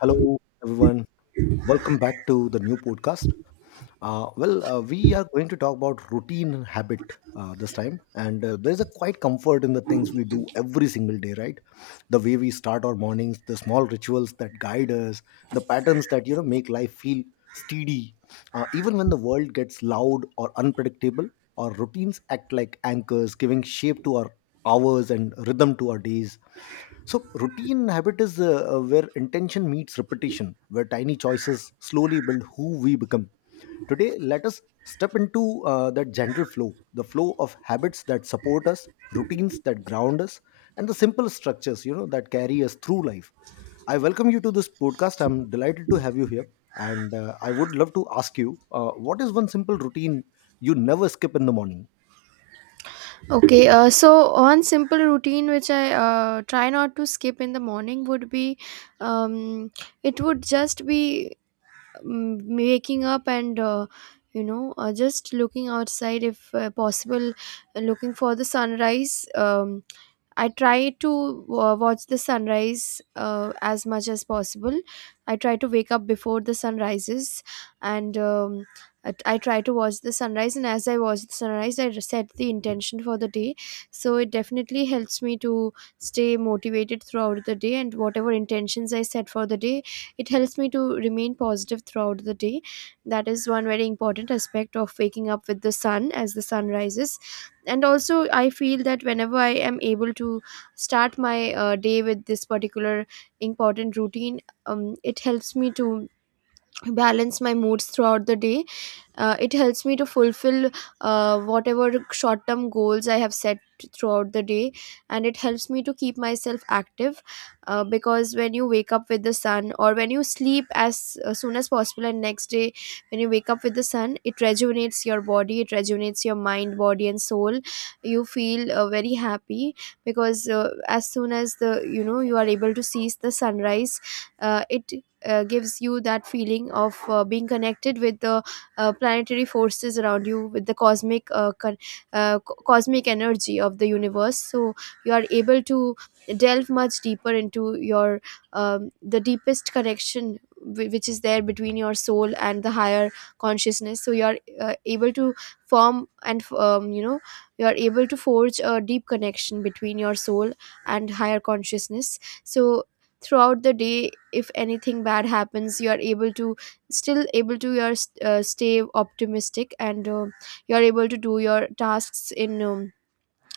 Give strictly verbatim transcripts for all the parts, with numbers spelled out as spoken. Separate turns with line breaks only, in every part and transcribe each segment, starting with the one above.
Hello, everyone. Welcome back to the new podcast. Uh, well, uh, we are going to talk about routine habit uh, this time, and uh, there's a quite comfort in the things we do every single day, right? The way we start our mornings, the small rituals that guide us, the patterns that you know make life feel steady, uh, even when the world gets loud or unpredictable. Our routines act like anchors, giving shape to our hours and rhythm to our days. So, routine habit is uh, uh, where intention meets repetition, where tiny choices slowly build who we become. Today, let us step into uh, that gentle flow, the flow of habits that support us, routines that ground us, and the simple structures, you know, that carry us through life. I welcome you to this podcast. I'm delighted to have you here. And uh, I would love to ask you, uh, what is one simple routine you never skip in the morning?
Okay, uh, so one simple routine which I uh, try not to skip in the morning would be um, it would just be um, waking up and uh, you know uh, just looking outside if uh, possible, uh, looking for the sunrise. Um, I try to uh, watch the sunrise uh, as much as possible. I try to wake up before the sun rises and um, I, I try to watch the sunrise. And as I watch the sunrise, I set the intention for the day. So it definitely helps me to stay motivated throughout the day. And whatever intentions I set for the day, it helps me to remain positive throughout the day. That is one very important aspect of waking up with the sun as the sun rises. And also I feel that whenever I am able to start my uh, day with this particular important routine, um, it helps me to balance my moods throughout the day. Uh, it helps me to fulfill uh, whatever short term goals I have set throughout the day, and it helps me to keep myself active uh, because when you wake up with the sun, or when you sleep as uh, soon as possible, and next day when you wake up with the sun, it rejuvenates your body, it rejuvenates your mind, body, and soul. You feel uh, very happy because uh, as soon as the you know you are able to see the sunrise, uh, it uh, gives you that feeling of uh, being connected with the uh, planetary forces around you, with the cosmic uh, con- uh, co- cosmic energy of the universe. So you are able to delve much deeper into your um, the deepest connection whi- which is there between your soul and the higher consciousness. So you are uh, able to form, and um, you know you are able to forge a deep connection between your soul and higher consciousness. So throughout the day, if anything bad happens, you are able to still able to your uh, stay optimistic, and uh, you're able to do your tasks in um,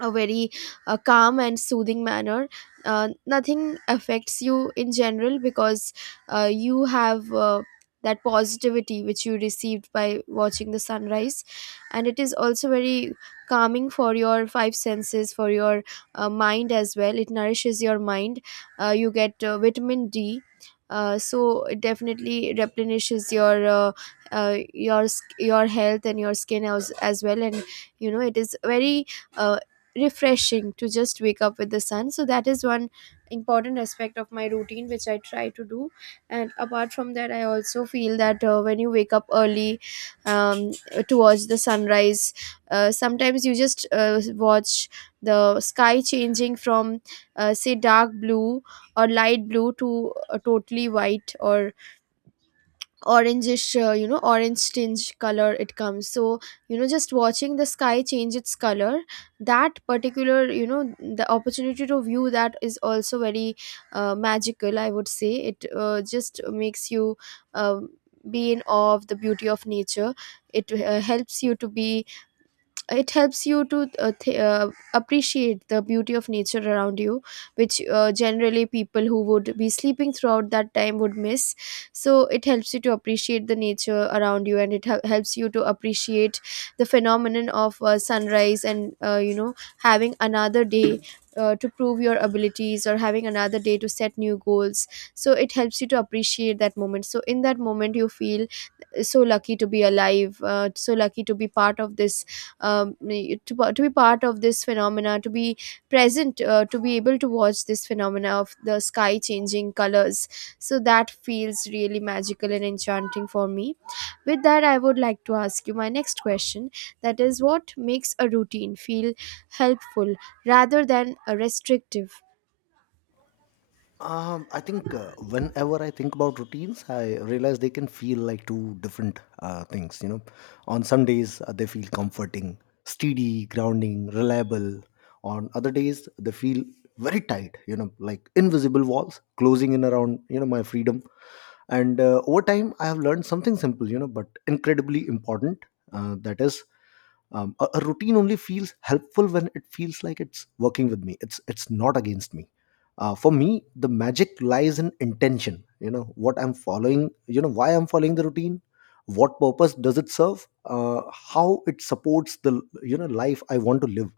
a very uh, calm and soothing manner. Uh, nothing affects you in general because uh, you have uh, that positivity which you received by watching the sunrise. And it is also very calming for your five senses, for your uh, mind as well. It nourishes your mind. Uh, you get uh, vitamin D. Uh, so it definitely replenishes your uh, uh, your sk- your health and your skin as, as well. And you know, it is very uh, refreshing to just wake up with the sun. So that is one important aspect of my routine which I try to do. And apart from that, I also feel that uh, when you wake up early, um, to watch the sunrise, uh, sometimes you just uh, watch the sky changing from uh, say dark blue or light blue to uh, totally white or orangish, uh, you know orange tinge color, it comes. So you know, just watching the sky change its color, that particular, you know, the opportunity to view that is also very uh, magical, I would say. It uh, just makes you um be in awe of the beauty of nature. It uh, helps you to be, it helps you to uh, th- uh, appreciate the beauty of nature around you, which uh, generally people who would be sleeping throughout that time would miss. So it helps you to appreciate the nature around you, and it hel- helps you to appreciate the phenomenon of uh, sunrise, and uh, you know having another day uh, to prove your abilities, or having another day to set new goals. So it helps you to appreciate that moment. So in that moment you feel so lucky to be alive, uh, so lucky to be part of this um, to, pa- to be part of this phenomena, to be present, uh, to be able to watch this phenomena of the sky changing colors. So that feels really magical and enchanting for me. With that, I would like to ask you my next question, that is, what makes a routine feel helpful rather than a restrictive?
Um, I think uh, whenever I think about routines, I realize they can feel like two different uh, things. You know, on some days uh, they feel comforting, steady, grounding, reliable. On other days they feel very tight. You know, like invisible walls closing in around you know my freedom. And uh, over time, I have learned something simple, you know, but incredibly important. Uh, that is, um, a, a routine only feels helpful when it feels like it's working with me. It's it's not against me. Uh, for me the magic lies in intention, you know, what I'm following, you know, why I'm following the routine, what purpose does it serve, uh, how it supports the, you know, life I want to live.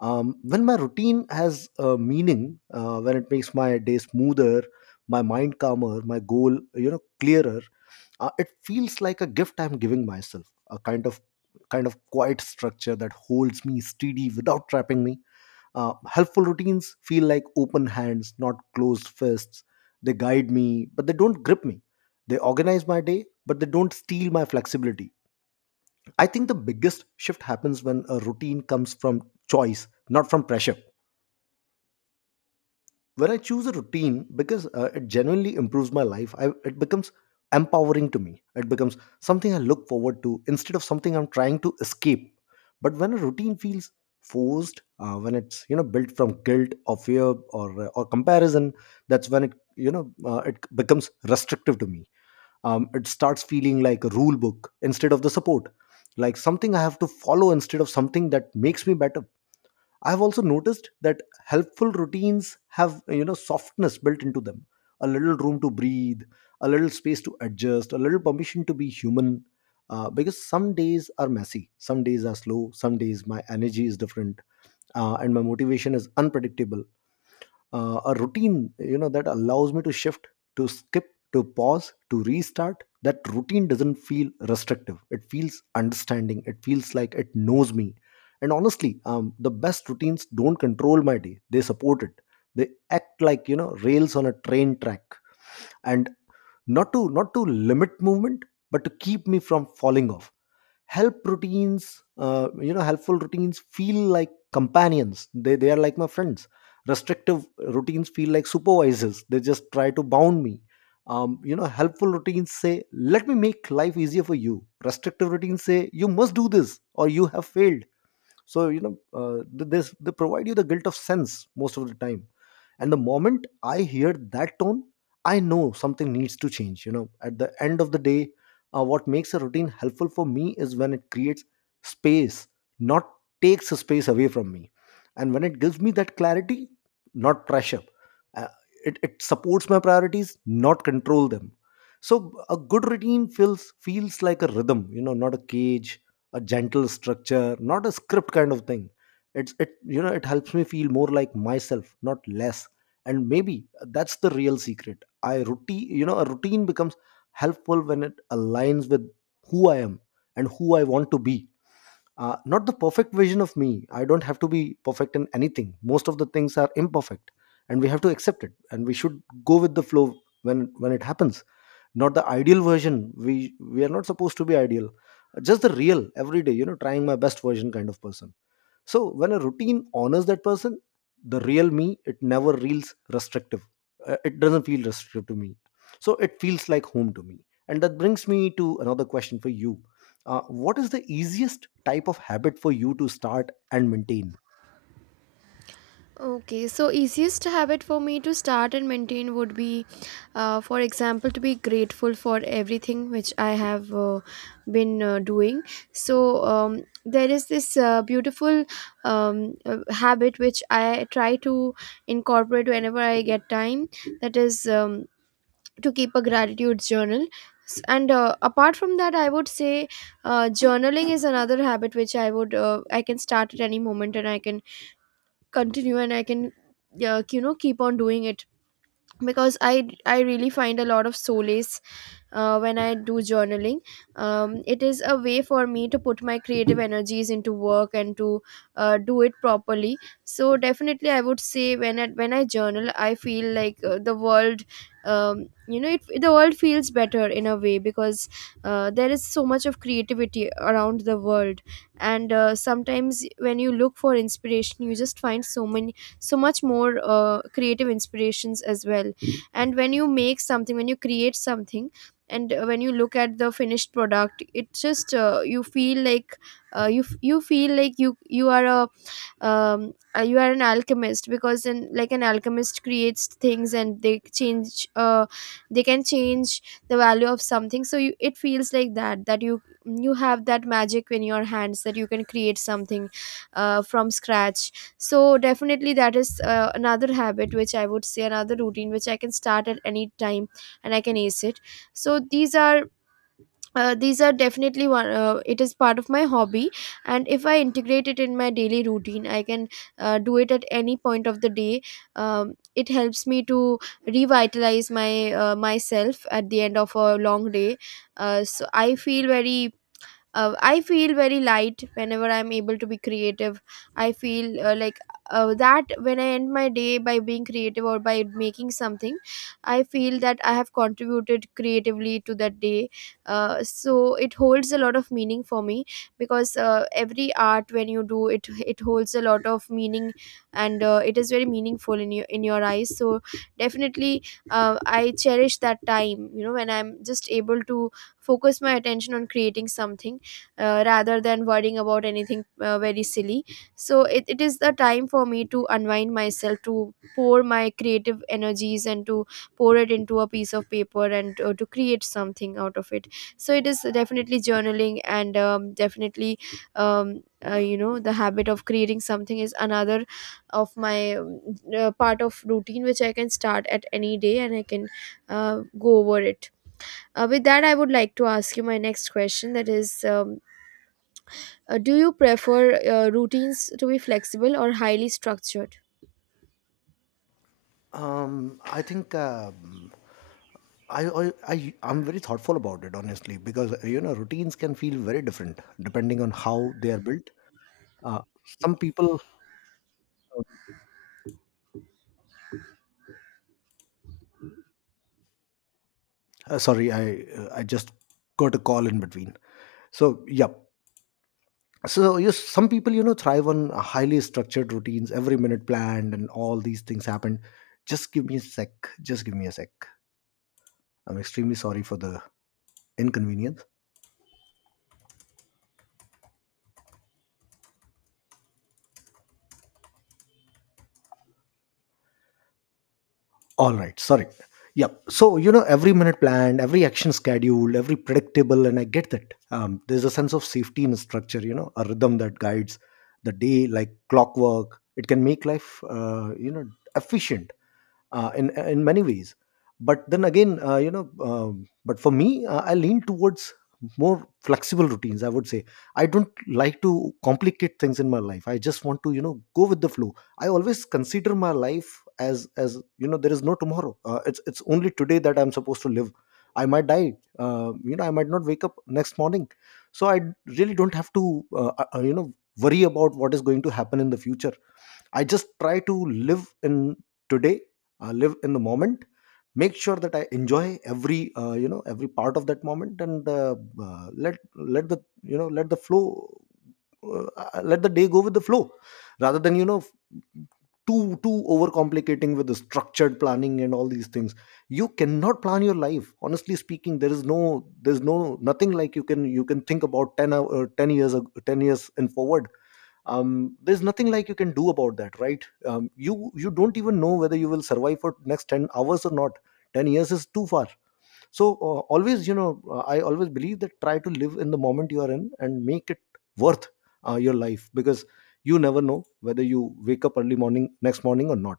Um, when my routine has uh, meaning, uh, when it makes my day smoother, my mind calmer, my goal, you know, clearer, uh, it feels like a gift I'm giving myself, a kind of kind of quiet structure that holds me steady without trapping me. Uh, helpful routines feel like open hands, not closed fists. They guide me, but they don't grip me. They organize my day, but they don't steal my flexibility. I think the biggest shift happens when a routine comes from choice, not from pressure. When I choose a routine because uh, it genuinely improves my life, I, it becomes empowering to me. It becomes something I look forward to instead of something I'm trying to escape. But when a routine feels forced, uh, when it's, you know, built from guilt or fear or uh, or comparison, that's when it you know uh, it becomes restrictive to me. Um, it starts feeling like a rule book instead of the support, like something I have to follow instead of something that makes me better. I've also noticed that helpful routines have, you know, softness built into them. A little room to breathe, a little space to adjust, a little permission to be human. Uh, because some days are messy, some days are slow, some days my energy is different, uh, and my motivation is unpredictable. Uh, a routine, you know, that allows me to shift, to skip, to pause, to restart, that routine doesn't feel restrictive, it feels understanding, it feels like it knows me. And honestly, um, the best routines don't control my day, they support it. They act like, you know, rails on a train track, and not to not to limit movement, but to keep me from falling off. Help routines uh, you know helpful routines feel like companions, they, they are like my friends. Restrictive routines feel like supervisors, they just try to bound me. Um, you know, helpful routines say let me make life easier for you, restrictive routines say you must do this or you have failed. So, you know, uh, th- this, they provide you the guilt of sense most of the time. And the moment I hear that tone, I know something needs to change, you know. At the end of the day, uh, what makes a routine helpful for me is when it creates space, not takes a space away from me, and when it gives me that clarity, not pressure. Uh, it, it supports my priorities, not control them. So a good routine feels feels like a rhythm, you know, not a cage, a gentle structure, not a script kind of thing. It's it, you know, it helps me feel more like myself, not less. And maybe that's the real secret. I routine you know a routine becomes helpful when it aligns with who I am and who I want to be, uh, not the perfect vision of me. I don't have to be perfect in anything, most of the things are imperfect, and we have to accept it, and we should go with the flow when when it happens. Not the ideal version, we we are not supposed to be ideal, just the real everyday, you know, trying my best version kind of person. So when a routine honors that person, the real me, it never feels restrictive. Uh, It doesn't feel restrictive to me. So it feels like home to me. And that brings me to another question for you. Uh, what is the easiest type of habit for you to start and maintain?
Okay, so easiest habit for me to start and maintain would be, uh, for example, to be grateful for everything which I have uh, been uh, doing. So um, there is this uh, beautiful um, uh, habit which I try to incorporate whenever I get time. That is um, to keep a gratitude journal. S- And uh, apart from that, I would say uh, journaling is another habit which I would uh, I can start at any moment, and I can continue, and I can uh, you know, keep on doing it, because I I really find a lot of solace uh, when I do journaling. Um, it is a way for me to put my creative energies into work, and to uh, do it properly. So definitely, I would say when I, when I journal, I feel like uh, the world. Um, you know, it, the world feels better in a way, because uh, there is so much of creativity around the world, and uh, sometimes when you look for inspiration, you just find so many, so much more uh, creative inspirations as well. And when you make something, when you create something, and uh, when you look at the finished product, it's just uh, you feel like uh, you f- you feel like you you are a um, uh, you are an alchemist, because in, like, an alchemist creates things, and they change uh, they can change the value of something. So you, it feels like that, that you you have that magic in your hands, that you can create something uh, from scratch. So definitely that is uh, another habit which I would say, another routine which I can start at any time, and I can ace it. So these are uh, these are definitely one, uh, it is part of my hobby, and if I integrate it in my daily routine, I can uh, do it at any point of the day. Um, it helps me to revitalize my uh, myself at the end of a long day. Uh, so I feel very uh, I feel very light whenever I'm able to be creative. I feel uh, like uh, that when I end my day by being creative or by making something, I feel that I have contributed creatively to that day. Uh, so it holds a lot of meaning for me, because uh, every art, when you do it, it holds a lot of meaning, and uh, it is very meaningful in your, in your eyes. So definitely, uh, I cherish that time, you know, when I'm just able to focus my attention on creating something, uh, rather than worrying about anything uh, very silly. So it, it is the time for me to unwind myself, to pour my creative energies, and to pour it into a piece of paper, and uh, to create something out of it. So it is definitely journaling, and um, definitely um, uh, you know the habit of creating something is another of my um, uh, part of routine which I can start at any day, and I can uh, go over it. Uh, with that, I would like to ask you my next question, that is, um, uh, do you prefer uh, routines to be flexible or highly structured?
Um, I think um, I, I I I'm very thoughtful about it, honestly, because, you know, routines can feel very different depending on how they are built. Uh, some people, uh, sorry, I uh, I just got a call in between. So, yeah. So, yes, some people, you know, thrive on uh, highly structured routines, every minute planned, and all these things happen. Just give me a sec. Just give me a sec. I'm extremely sorry for the inconvenience. All right. Sorry. Yep. So, you know, every minute planned, every action scheduled, every predictable, and I get that. Um, there's a sense of safety in structure, you know, a rhythm that guides the day like clockwork. It can make life, uh, you know, efficient uh, in in many ways. But then again, uh, you know, um, but for me, uh, I lean towards more flexible routines, I would say. I don't like to complicate things in my life, I just want to, you know, go with the flow. I always consider my life as as you know, there is no tomorrow. Uh, it's it's only today that I'm supposed to live. I might die. Uh, you know, I might not wake up next morning. So I really don't have to, uh, uh, you know, worry about what is going to happen in the future. I just try to live in today, uh, live in the moment, make sure that I enjoy every, uh, you know, every part of that moment. And uh, uh, let let the, you know, let the flow, uh, uh, let the day go with the flow, rather than, you know, f- too too overcomplicating with the structured planning and all these things. You cannot plan your life, honestly speaking. There is no there's no nothing like you can, you can think about ten hour, ten years ag- ten years and forward. Um, there's nothing like you can do about that, right? Um, you, you don't even know whether you will survive for next ten hours or not. ten years is too far. So uh, always, you know, uh, I always believe that try to live in the moment you are in and make it worth uh, your life, because you never know whether you wake up early morning next morning or not.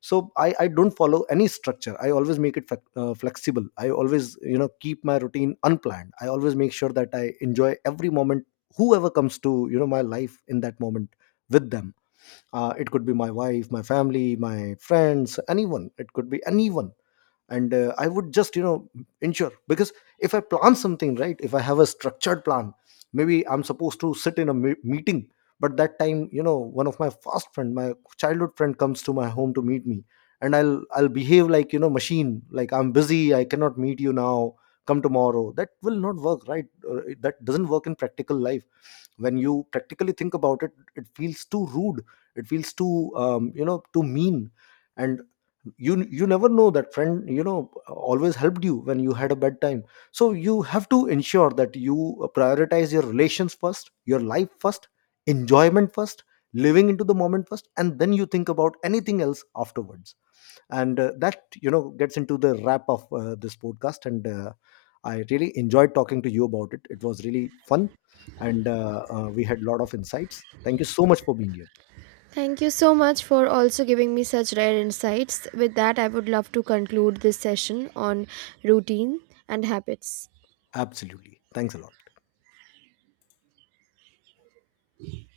So i, I don't follow any structure, I always make it flex- uh, flexible, I always, you know, keep my routine unplanned, I always make sure that I enjoy every moment, whoever comes to, you know, my life in that moment. With them, uh, it could be my wife, my family, my friends, anyone, it could be anyone. And uh, I would just, you know, ensure, because if I plan something, right, if I have a structured plan, maybe I'm supposed to sit in a me- meeting, but that time, you know, one of my fast friend, my childhood friend, comes to my home to meet me, and i'll i'll behave like, you know, machine, like I'm busy, I cannot meet you now, come tomorrow, that will not work, right? Uh, that doesn't work in practical life. When you practically think about it, it feels too rude, it feels too, um, you know, too mean. And you you never know that friend, you know, always helped you when you had a bad time. So you have to ensure that you uh, prioritize your relations first, your life first, enjoyment first, living into the moment first, and then you think about anything else afterwards. And uh, that, you know, gets into the wrap of uh, this podcast. And uh, I really enjoyed talking to you about it, it was really fun. And uh, uh, we had a lot of insights. Thank you so much for being here.
Thank you so much for also giving me such rare insights. With that, I would love to conclude this session on routine and habits.
Absolutely, thanks a lot.